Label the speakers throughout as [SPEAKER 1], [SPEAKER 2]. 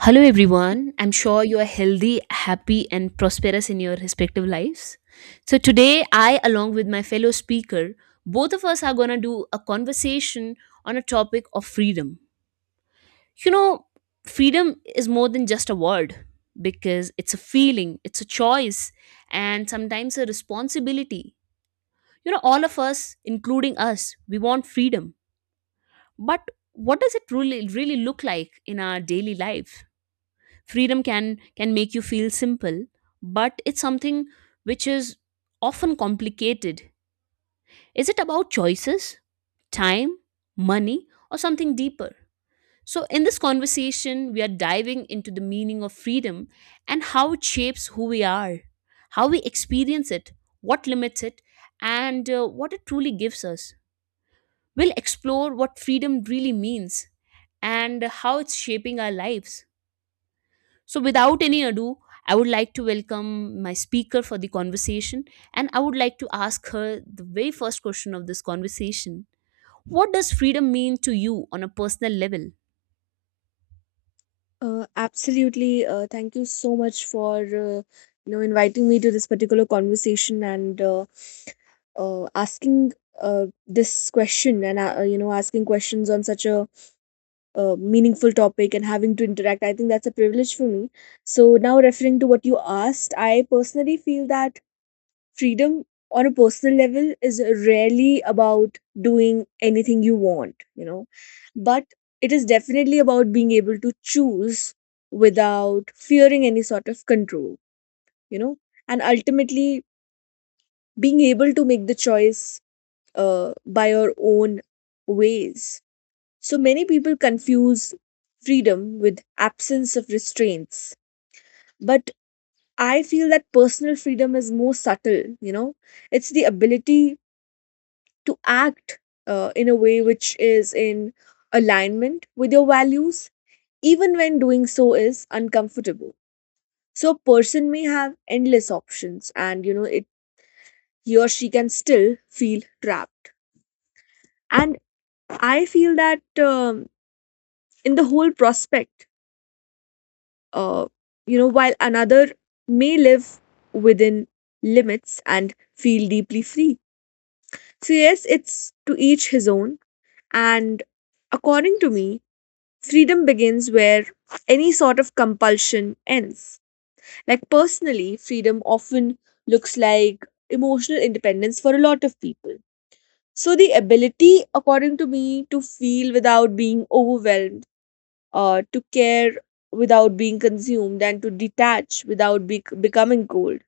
[SPEAKER 1] Hello, everyone. I'm sure you are healthy, happy, and prosperous in your respective lives. So, today, I, along with my fellow speaker, both of us are going to do a conversation on a topic of freedom. You know, freedom is more than just a word because it's a feeling, it's a choice, and sometimes a responsibility. You know, all of us, including us, we want freedom. But what does it really, really look like in our daily life? Freedom can make you feel simple, but it's something which is often complicated. Is it about choices, time, money, or something deeper? So in this conversation, we are diving into the meaning of freedom and how it shapes who we are, how we experience it, what limits it, and what it truly gives us. We'll explore what freedom really means and how it's shaping our lives. So, without any ado, I would like to welcome my speaker for the conversation, and I would like to ask her the very first question of this conversation. What does freedom mean to you on a personal level?
[SPEAKER 2] Absolutely. Thank you so much for inviting me to this particular conversation and asking this question and asking questions on such a meaningful topic and having to interact. I think that's a privilege for me. So now referring to what you asked, I personally feel that freedom on a personal level is rarely about doing anything you want, you know, but it is definitely about being able to choose without fearing any sort of control, you know, and ultimately being able to make the choice by your own ways. So many people confuse freedom with absence of restraints, but I feel that personal freedom is more subtle, you know, it's the ability to act in a way which is in alignment with your values, even when doing so is uncomfortable. So a person may have endless options, and you know it he or she can still feel trapped. And I feel that um, in the whole prospect, uh, you know, while another may live within limits and feel deeply free. So yes, it's to each his own, and according to me freedom begins where any sort of compulsion ends. Like personally, freedom often looks like emotional independence for a lot of people. So, the ability, according to me, to feel without being overwhelmed, to care without being consumed, and to detach without becoming cold.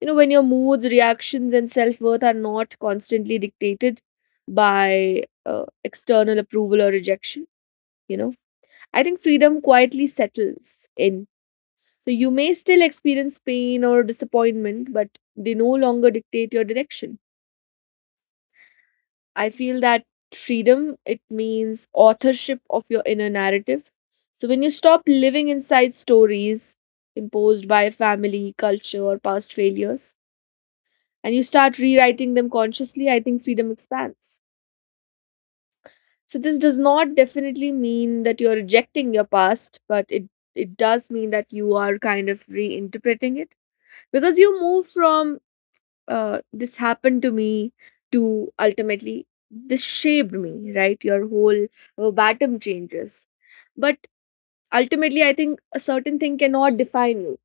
[SPEAKER 2] You know, when your moods, reactions, and self worth are not constantly dictated by external approval or rejection, you know I think freedom quietly settles in. So you may still experience pain or disappointment, but they no longer dictate your direction. I feel that freedom, it means authorship of your inner narrative. So when you stop living inside stories imposed by family, culture, or past failures, and you start rewriting them consciously, I think freedom expands. So this does not definitely mean that you're rejecting your past, but it does mean that you are kind of reinterpreting it because you move from this happened to me to ultimately this shaped me right your whole bottom changes but ultimately I think a certain thing cannot define you.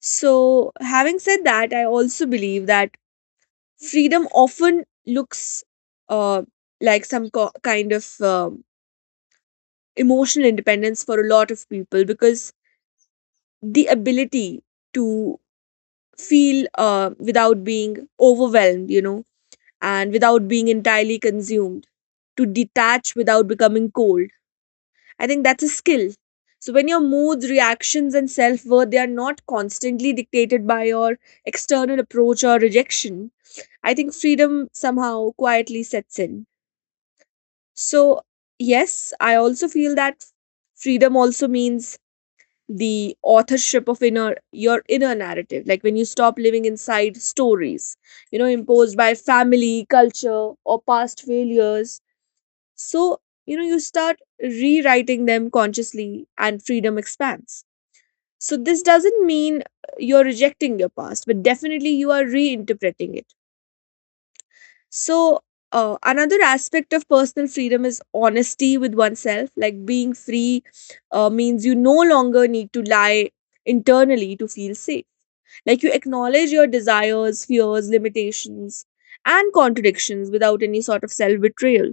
[SPEAKER 2] So having said that I also believe that freedom often looks uh, like some kind of emotional independence for a lot of people because the ability to feel without being overwhelmed you know and without being entirely consumed, to detach without becoming cold. I think that's a skill. So when your moods, reactions, and self worth they are not constantly dictated by your external approach or rejection, I think freedom somehow quietly sets in. So yes, I also feel that freedom also means the authorship of inner your inner narrative like when you stop living inside stories you know imposed by family culture or past failures. So, you know, you start rewriting them consciously and freedom expands. So, this doesn't mean you're rejecting your past, but definitely you are reinterpreting it. So, another aspect of personal freedom is honesty with oneself. Like being free means you no longer need to lie internally to feel safe. Like you acknowledge your desires, fears, limitations, and contradictions without any sort of self betrayal.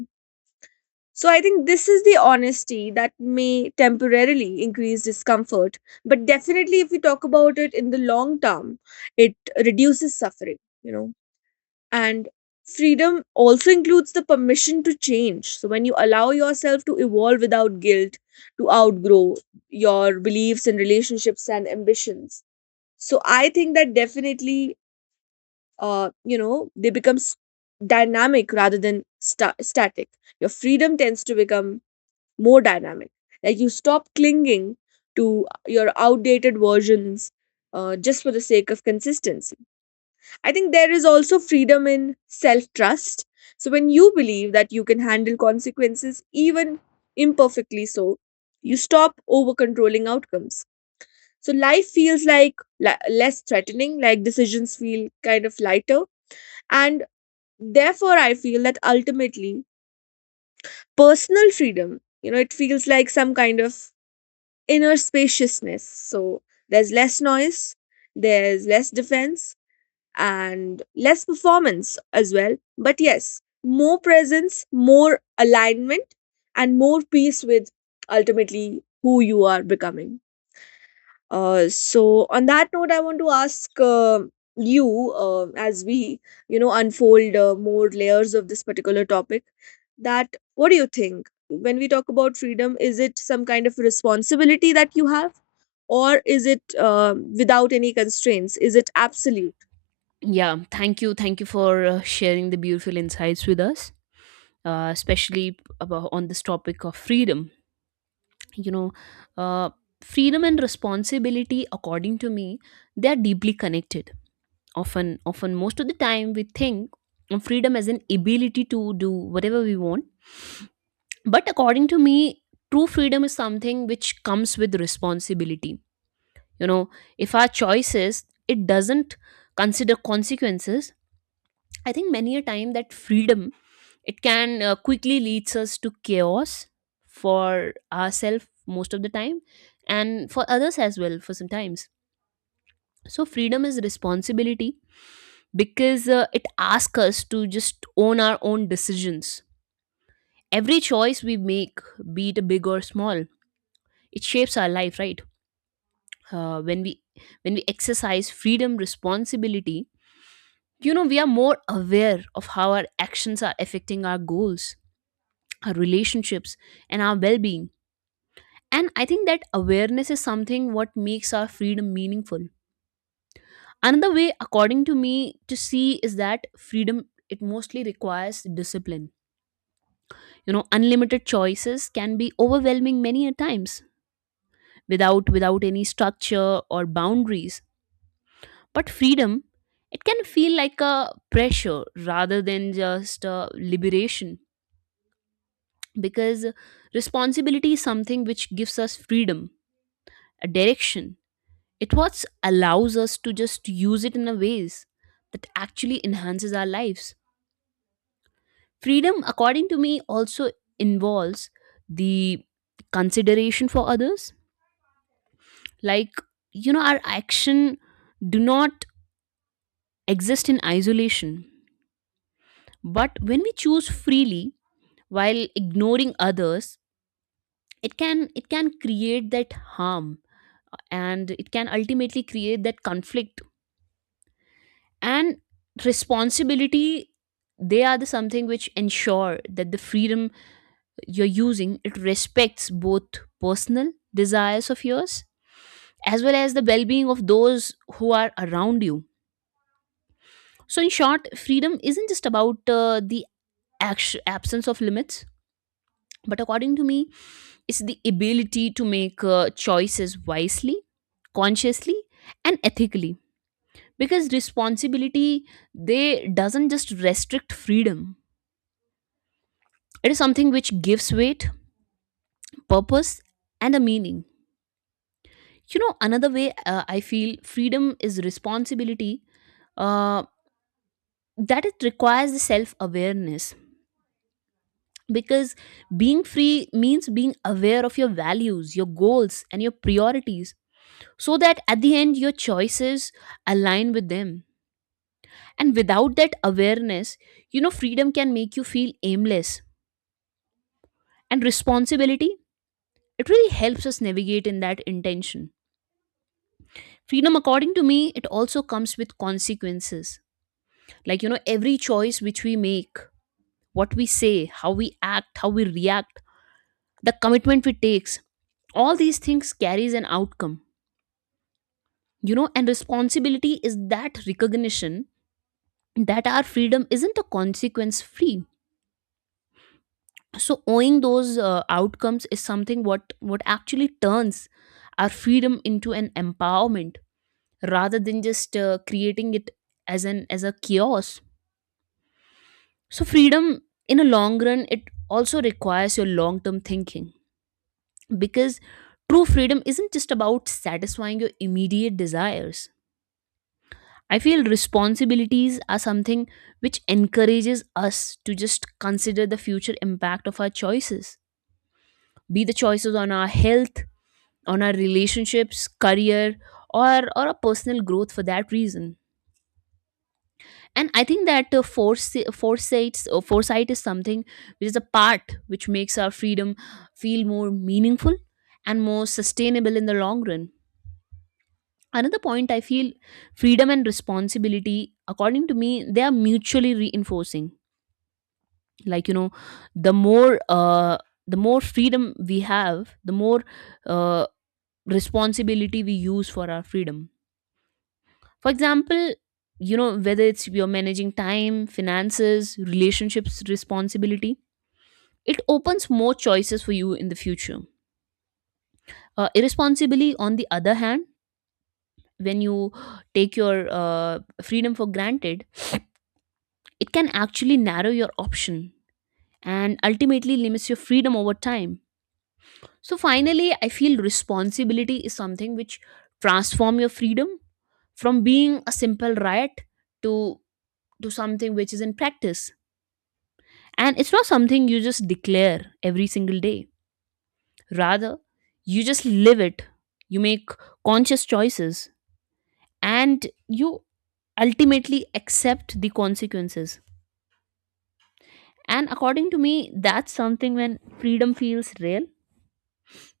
[SPEAKER 2] So I think this is the honesty that may temporarily increase discomfort, but definitely if we talk about it in the long term, it reduces suffering, you know. And freedom also includes the permission to change. So when you allow yourself to evolve without guilt, to outgrow your beliefs and relationships and ambitions. So I think that definitely you know, they become dynamic rather than static. Your freedom tends to become more dynamic. Like you stop clinging to your outdated versions just for the sake of consistency. I think there is also freedom in self trust. So when you believe that you can handle consequences, even imperfectly so, you stop over controlling outcomes. So life feels like less threatening, like decisions feel kind of lighter. And therefore, I feel that ultimately, personal freedom, you know, it feels like some kind of inner spaciousness. So there's less noise, there's less defense, and less performance as well. But yes, more presence, more alignment, and more peace with ultimately who you are becoming. So on that note, I want to ask you as we you know unfold more layers of this particular topic. That what do you think when we talk about freedom? Is it some kind of responsibility that you have, or is it without any constraints? Is it absolute?
[SPEAKER 1] Yeah, thank you. Thank you for sharing the beautiful insights with us, especially about on this topic of freedom. You know, uh, freedom and responsibility, according to me, they are deeply connected. Often, most of the time, we think of freedom as an ability to do whatever we want. But according to me, true freedom is something which comes with responsibility. You know, if our choices, it doesn't consider consequences. I think many a time that freedom, it can quickly leads us to chaos for ourselves most of the time, and for others as well for sometimes. So freedom is responsibility because it asks us to just own our own decisions. Every choice we make, be it big or small, it shapes our life, right? uh, when we when we exercise freedom responsibility, you know, we are more aware of how our actions are affecting our goals, our relationships, and our well-being. And I think that awareness is something what makes our freedom meaningful. Another way, according to me, to see is that freedom, it mostly requires discipline. You know, unlimited choices can be overwhelming many a times without any structure or boundaries. But freedom, it can feel like a pressure rather than just a liberation, because responsibility is something which gives us freedom, a direction. It what allows us to just use it in a ways that actually enhances our lives. Freedom, according to me, also involves the consideration for others. Like, you know, our action do not exist in isolation. But when we choose freely, while ignoring others, it can create that harm, and it can ultimately create that conflict. And responsibility, they are the something which ensure that the freedom you're using, it respects both personal desires of yours as well as the well-being of those who are around you. So in short, freedom isn't just about the absence of limits, but according to me is the ability to make choices wisely, consciously, and ethically. Because responsibility, they doesn't just restrict freedom. It is something which gives weight, purpose, and a meaning. You know, another way I feel freedom is responsibility. Uh, that it requires self awareness, because being free means being aware of your values, your goals, and your priorities so that at the end your choices align with them. And without that awareness, you know, freedom can make you feel aimless. And responsibility, it really helps us navigate in that intention. Freedom, according to me, it also comes with consequences. Like, you know, every choice which we make, what we say, how we act, how we react, the commitment we takes, all these things carries an outcome. You know, and responsibility is that recognition that our freedom isn't a consequence free. So owing those outcomes is something what actually turns our freedom into an empowerment rather than just creating it as a chaos. So freedom in a long run, it also requires your long term thinking, because true freedom isn't just about satisfying your immediate desires. I feel responsibilities are something which encourages us to just consider the future impact of our choices, be the choices on our health, on our relationships, career, or a personal growth for that reason. And I think that foresights or foresight is something which is a part which makes our freedom feel more meaningful and more sustainable in the long run. Another point I feel, freedom and responsibility, according to me, they are mutually reinforcing. Like, you know, the more uh, the more freedom we have, the more uh, responsibility we use for our freedom. For example, you know, whether it's you're managing time, finances, relationships, responsibility, it opens more choices for you in the future. Irresponsibly, on the other hand, when you take your freedom for granted, it can actually narrow your option and ultimately limits your freedom over time. So finally, I feel responsibility is something which transform your freedom from being a simple right to to something which is in practice. And it's not something you just declare every single day. Rather, you just live it. You make conscious choices, and you ultimately accept the consequences. And according to me, that's something when freedom feels real,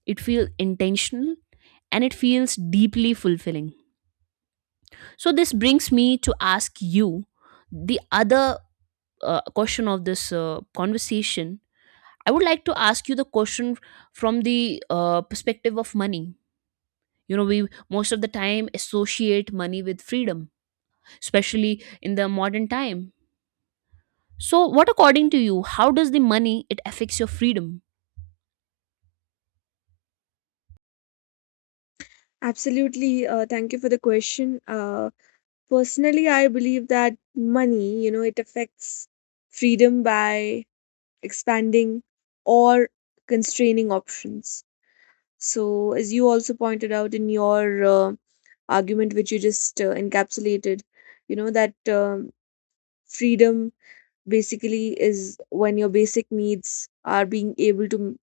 [SPEAKER 1] it feels intentional, and it feels deeply fulfilling. So, this brings me to ask you the other question of this conversation. I would like to ask you the question from the perspective of money. You know, we most of the time associate money with freedom, especially in the modern time. So what, according to you, how does the money, it affects your freedom?
[SPEAKER 2] Absolutely. Thank you for the question. Personally, I believe that money, you know, it affects freedom by expanding or constraining options. So, as you also pointed out in your argument, which you just encapsulated, you know, that freedom basically is when your basic needs are being able to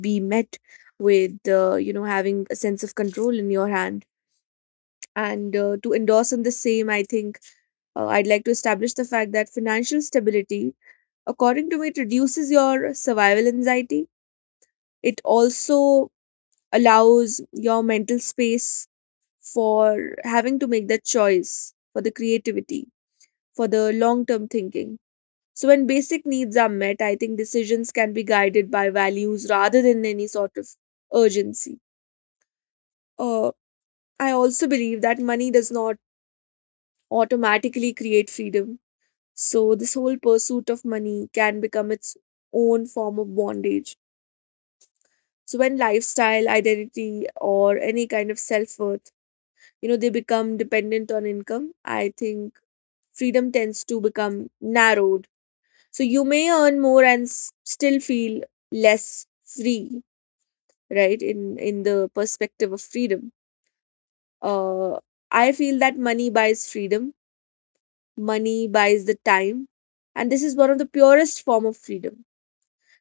[SPEAKER 2] be met with, you know, having a sense of control in your hand. And to endorse on the same, I think I'd like to establish the fact that financial stability, according to me, it reduces your survival anxiety. It also allows your mental space for having to make that choice for the creativity, for the long term thinking. So, when basic needs are met, I think decisions can be guided by values rather than any sort of urgency. Uh, I also believe that money does not automatically create freedom. So, this whole pursuit of money can become its own form of bondage. So, when lifestyle, identity, or any kind of self worth you know they become dependent on income I think freedom tends to become narrowed. So you may earn more and still feel less free, right? In the perspective of freedom, uh I feel that money buys freedom, money buys the time, and this is one of the purest form of freedom.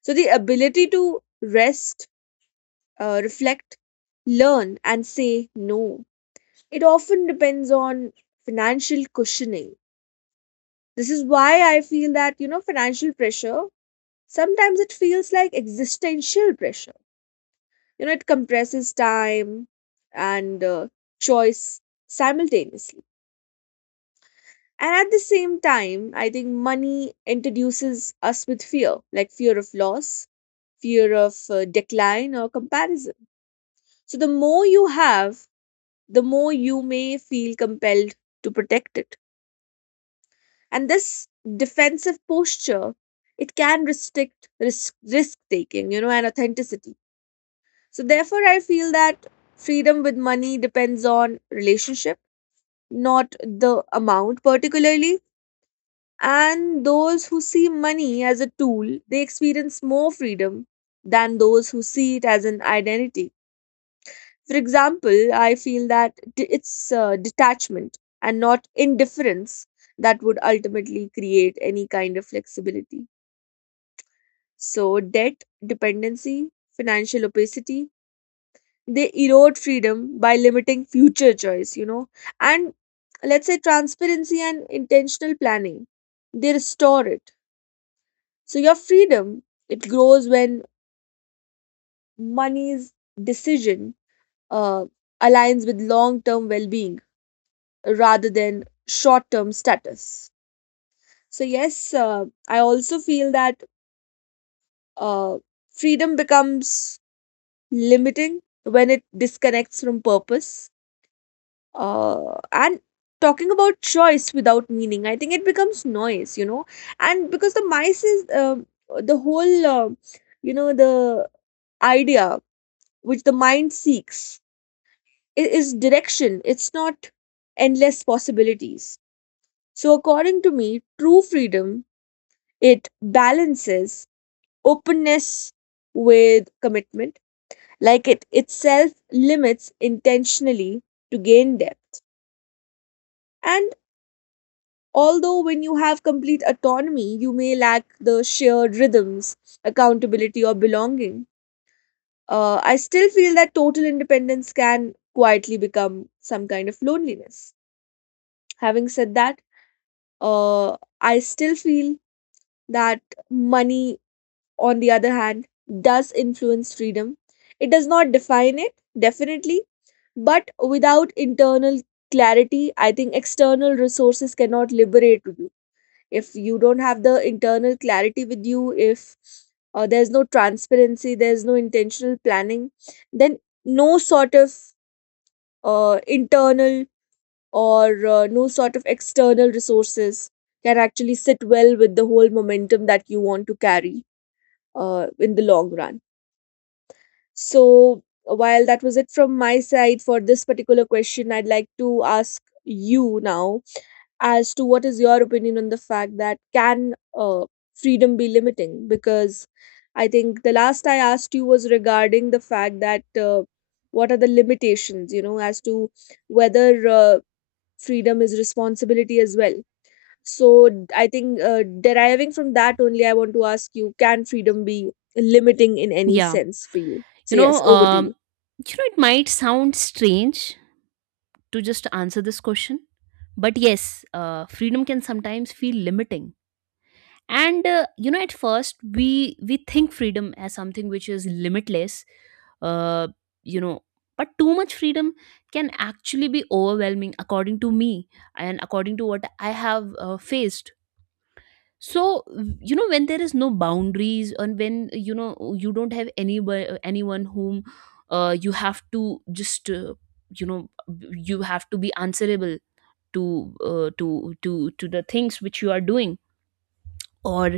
[SPEAKER 2] So the ability to rest, reflect, learn and say no, it often depends on financial cushioning. This is why I feel that, you know, financial pressure, sometimes it feels like existential pressure. You know, it compresses time and choice simultaneously. And at the same time, I think money introduces us with fear, like fear of loss, fear of decline or comparison. So the more you have, the more you may feel compelled to protect it. And this defensive posture it can restrict risk taking you know and authenticity. So therefore I feel that freedom with money depends on relationship, not the amount particularly. And those who see money as a tool they experience more freedom than those who see it as an identity. For example I feel that it's detachment and not indifference that would ultimately create any kind of flexibility. So, debt, dependency, financial opacity, they erode freedom by limiting future choice, you know. And let's say transparency and intentional planning, they restore it. So, your freedom, it grows when money's decision uh, aligns with long term well being rather than short term status. So, yes, I also feel that uh, freedom becomes limiting when it disconnects from purpose. And talking about choice without meaning, I think it becomes noise, you know. And because the mice is the whole, you know, the idea which the mind seeks is direction, it's not endless possibilities. So, according to me, true freedom it balances openness with commitment, like it itself limits intentionally to gain depth. And although when you have complete autonomy, you may lack the shared rhythms, accountability, or belonging, I still feel that total independence can quietly become some kind of loneliness. Having said that, I still feel that money, on the other hand, does influence freedom. It does not define it, definitely, but without internal clarity I think external resources cannot liberate you. If you don't have the internal clarity with you, if there's no transparency, there's no intentional planning, then no sort of internal or no sort of external resources can actually sit well with the whole momentum that you want to carry in the long run. So, while that was it from my side for this particular question, I'd like to ask you now as to what is your opinion on the fact that can freedom be limiting? Because I think the last I asked you was regarding the fact that what are the limitations, you know, as to whether freedom is responsibility as well. So I think deriving from that only, I want to ask you can freedom be limiting in any
[SPEAKER 1] Yeah,
[SPEAKER 2] sense for you?
[SPEAKER 1] you
[SPEAKER 2] So,
[SPEAKER 1] know,
[SPEAKER 2] yes, over to you.
[SPEAKER 1] it might sound strange to just answer this question, but yes, freedom can sometimes feel limiting. And you know, at first we think freedom as something which is limitless. uh, you know but too much freedom can actually be overwhelming, according to me, and according to what I have faced. So, you know, when there is no boundaries, and when you know you don't have any anyone whom you have to just you know you have to be answerable to to the things which you are doing, or,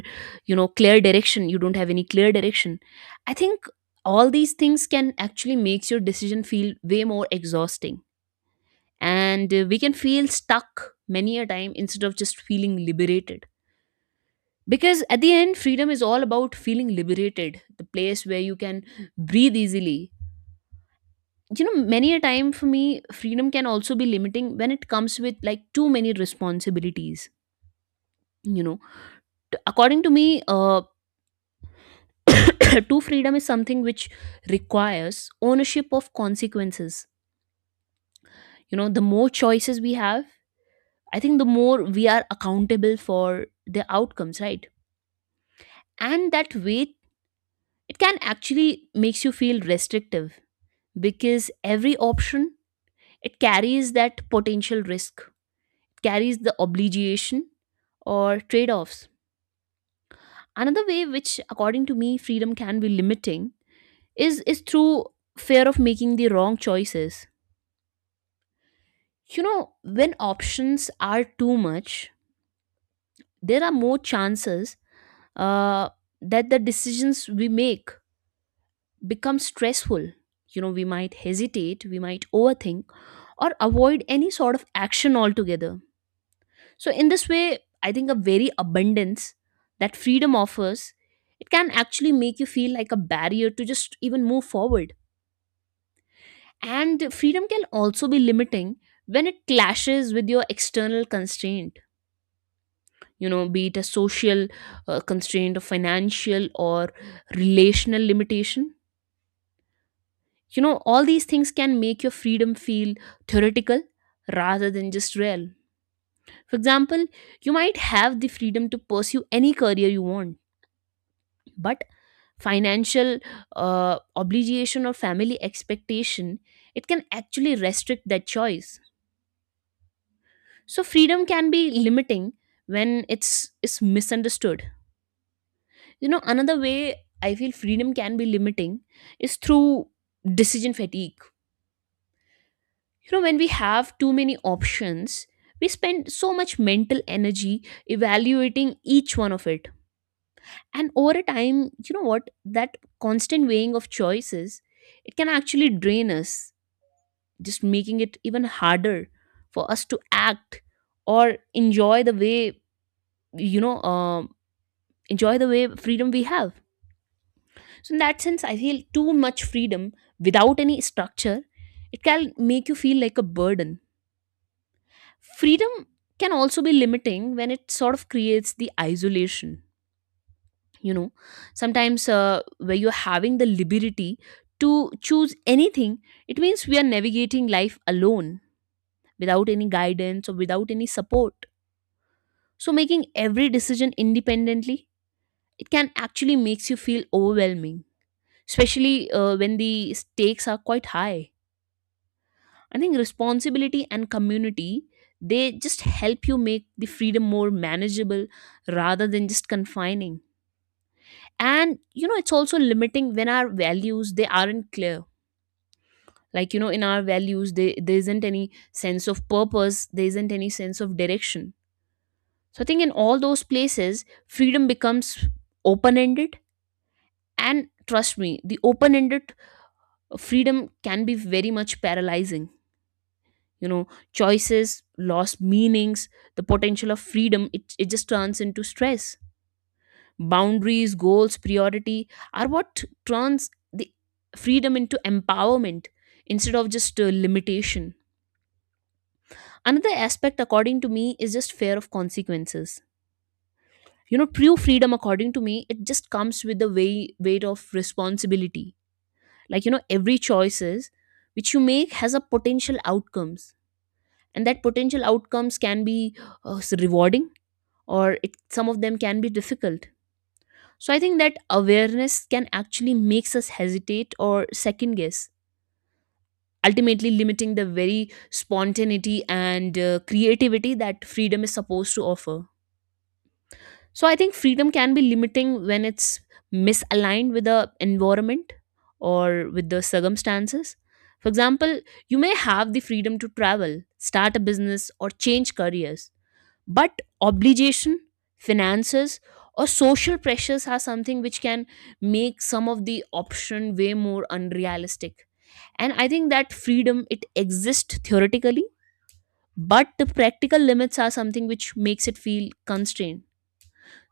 [SPEAKER 1] you know, clear direction, you don't have any clear direction, I think all these things can actually makes your decision feel way more exhausting. And we can feel stuck many a time instead of just feeling liberated, because at the end freedom is all about feeling liberated, the place where you can breathe easily. You know, many a time for me, freedom can also be limiting when it comes with like too many responsibilities, you know. According to me, true freedom is something which requires ownership of consequences. You know, the more choices we have, I think the more we are accountable for the outcomes, right? And that weight, it can actually makes you feel restrictive, because every option, it carries that potential risk, carries the obligation, or trade offs. Another way which according to me freedom can be limiting is through fear of making the wrong choices. You know, when options are too much, there are more chances uh, that the decisions we make become stressful. You know, we might hesitate, we might overthink, or avoid any sort of action altogether. So in this way, I think a very abundance that freedom offers, it can actually make you feel like a barrier to just even move forward. And freedom can also be limiting when it clashes with your external constraint. You know, be it a social constraint, or financial, or relational limitation, you know, all these things can make your freedom feel theoretical rather than just real. For example, you might have the freedom to pursue any career you want, but financial obligation or family expectation, it can actually restrict that choice. So freedom can be limiting when it's misunderstood. You know, another way I feel freedom can be limiting is through decision fatigue. You know, when we have too many options, we spend so much mental energy evaluating each one of it. And over a time, you know what? That constant weighing of choices, it can actually drain us, just making it even harder for us to act or enjoy the way, you know, um enjoy the way freedom we have. So in that sense, I feel too much freedom without any structure, it can make you feel like a burden. Freedom can also be limiting when it sort of creates the isolation. You know, sometimes where you're having the liberty to choose anything, it means we are navigating life alone without any guidance or without any support. So making every decision independently, it can actually makes you feel overwhelming, especially when the stakes are quite high. I think responsibility and community, they just help you make the freedom more manageable rather than just confining. And, you know, it's also limiting when our values they aren't clear. Like, you know, in our values they, there isn't any sense of purpose, there isn't any sense of direction. So I think in all those places, freedom becomes open-ended. And trust me, the open-ended freedom can be very much paralyzing. You know, choices lost meanings, the potential of freedom, it just turns into stress. Boundaries, goals, priority are what turns the freedom into empowerment instead of just limitation. Another aspect according to me is just fear of consequences. You know, true freedom according to me, it just comes with the weight of responsibility. Like, you know, every choices which you make has a potential outcomes, and that potential outcomes can be uh, rewarding, or it, some of them can be difficult. So I think that awareness can actually makes us hesitate or second guess, ultimately limiting the very spontaneity and creativity that freedom is supposed to offer. So I think freedom can be limiting when it's misaligned with the environment or with the circumstances. For example, you may have the freedom to travel, start a business, or change careers. But obligation, finances, or social pressures are something which can make some of the option way more unrealistic. And I think that freedom, it exists theoretically, but the practical limits are something which makes it feel constrained.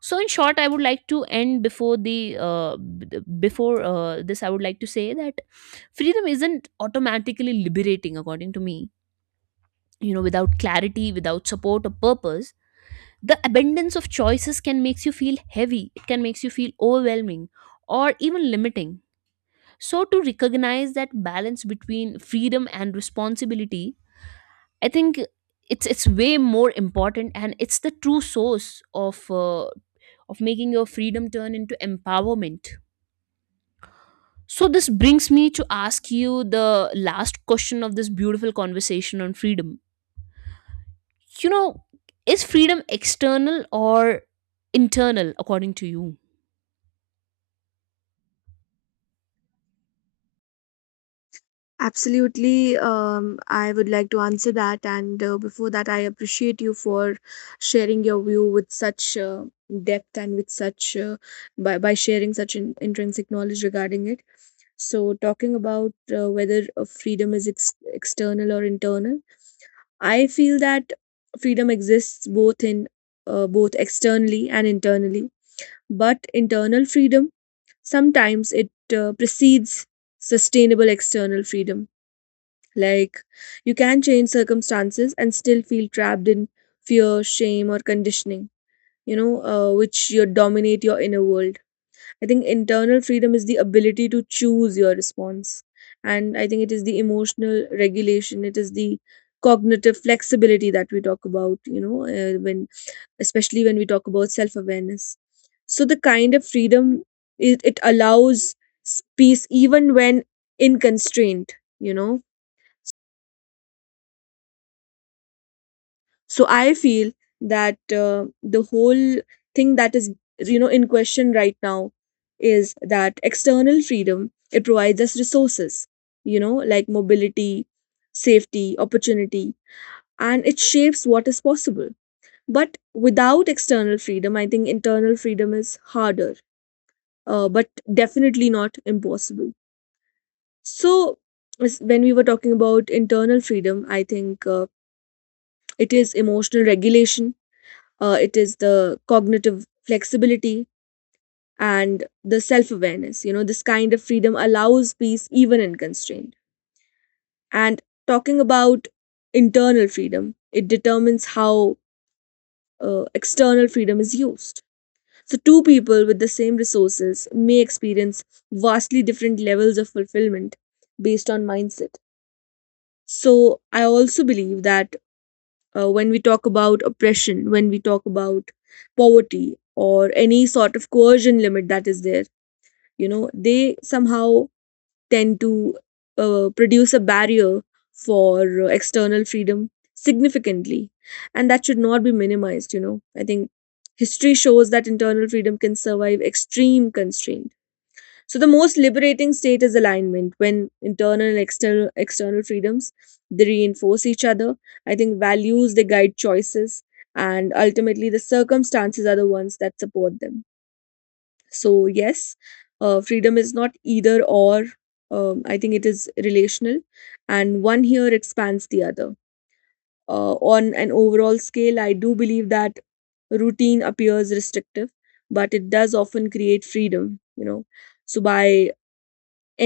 [SPEAKER 1] So in short, I would like to end before the b- before this. I would like to say that freedom isn't automatically liberating, according to me. You know, without clarity, without support or purpose, the abundance of choices can makes you feel heavy, it can makes you feel overwhelming or even limiting. So to recognize that balance between freedom and responsibility, I think it's way more important, and it's the true source of making your freedom turn into empowerment. So this brings me to ask you the last question of this beautiful conversation on freedom. You know, is freedom external or internal, according to you?
[SPEAKER 2] Absolutely. I would like to answer that. And before that, I appreciate you for sharing your view with such depth and with such, by sharing such intrinsic knowledge regarding it. So, talking about whether freedom is external or internal. I feel that freedom exists both in both externally and internally, but internal freedom sometimes it precedes sustainable external freedom. Like you can change circumstances and still feel trapped in fear, shame, or conditioning. Which you dominate your inner world. I think internal freedom is the ability to choose your response. And I think it is the emotional regulation, it is the cognitive flexibility that we talk about, when especially when we talk about self awareness. So, the kind of freedom it allows peace even when in constraint, you know. So I feel that the whole thing that is, you know, in question right now is that external freedom it provides us resources, you know, like mobility, safety, opportunity, and it shapes what is possible. But without external freedom, I think internal freedom is harder, but definitely not impossible. So when we were talking about internal freedom, I think it is emotional regulation, it is the cognitive flexibility and the self awareness. You know, this kind of freedom allows peace even in constraint. And talking about internal freedom, it determines how external freedom is used. So, two people with the same resources may experience vastly different levels of fulfillment based on mindset. So, I also believe that when we talk about oppression, when we talk about poverty or any sort of coercion limit that is there, you know, they somehow tend to produce a barrier for external freedom significantly. And that should not be minimized, you know. I think history shows that internal freedom can survive extreme constraints. So the most liberating state is alignment when internal and external freedoms they reinforce each other. I think values they guide choices and ultimately the circumstances are the ones that support them. So yes, freedom is not either or. I think it is relational, and one here expands the other. On an overall scale, I do believe that routine appears restrictive, but it does often create freedom. You know, so by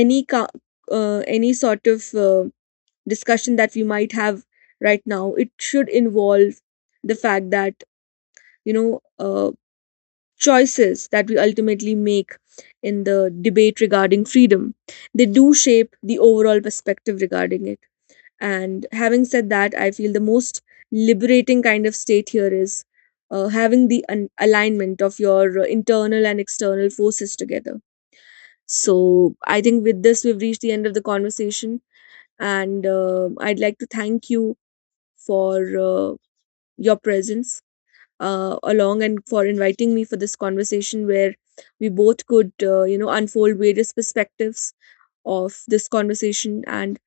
[SPEAKER 2] any ca- any sort of discussion that we might have right now, it should involve the fact that, you know, choices that we ultimately make in the debate regarding freedom, they do shape the overall perspective regarding it. And having said that, I feel the most liberating kind of state here is having the alignment of your internal and external forces together. So I think with this, we've reached the end of the conversation, and I'd like to thank you for your presence, along, and for inviting me for this conversation where we both could, you know, unfold various perspectives of this conversation. And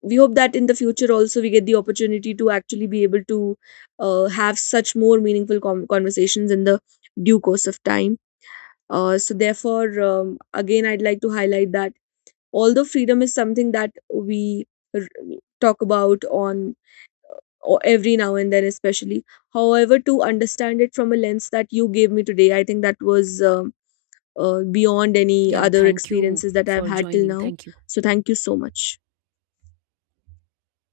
[SPEAKER 2] we hope that in the future also we get the opportunity to actually be able to have such more meaningful conversations in the due course of time. So, therefore, again, I'd like to highlight that although freedom is something that we r- talk about on or every now and then especially, however, to understand it from a lens that you gave me today, I think that was beyond any
[SPEAKER 1] Yeah,
[SPEAKER 2] other
[SPEAKER 1] thank you
[SPEAKER 2] experiences that I've
[SPEAKER 1] for
[SPEAKER 2] had till
[SPEAKER 1] joining.
[SPEAKER 2] now.
[SPEAKER 1] Thank you.
[SPEAKER 2] So thank you so much.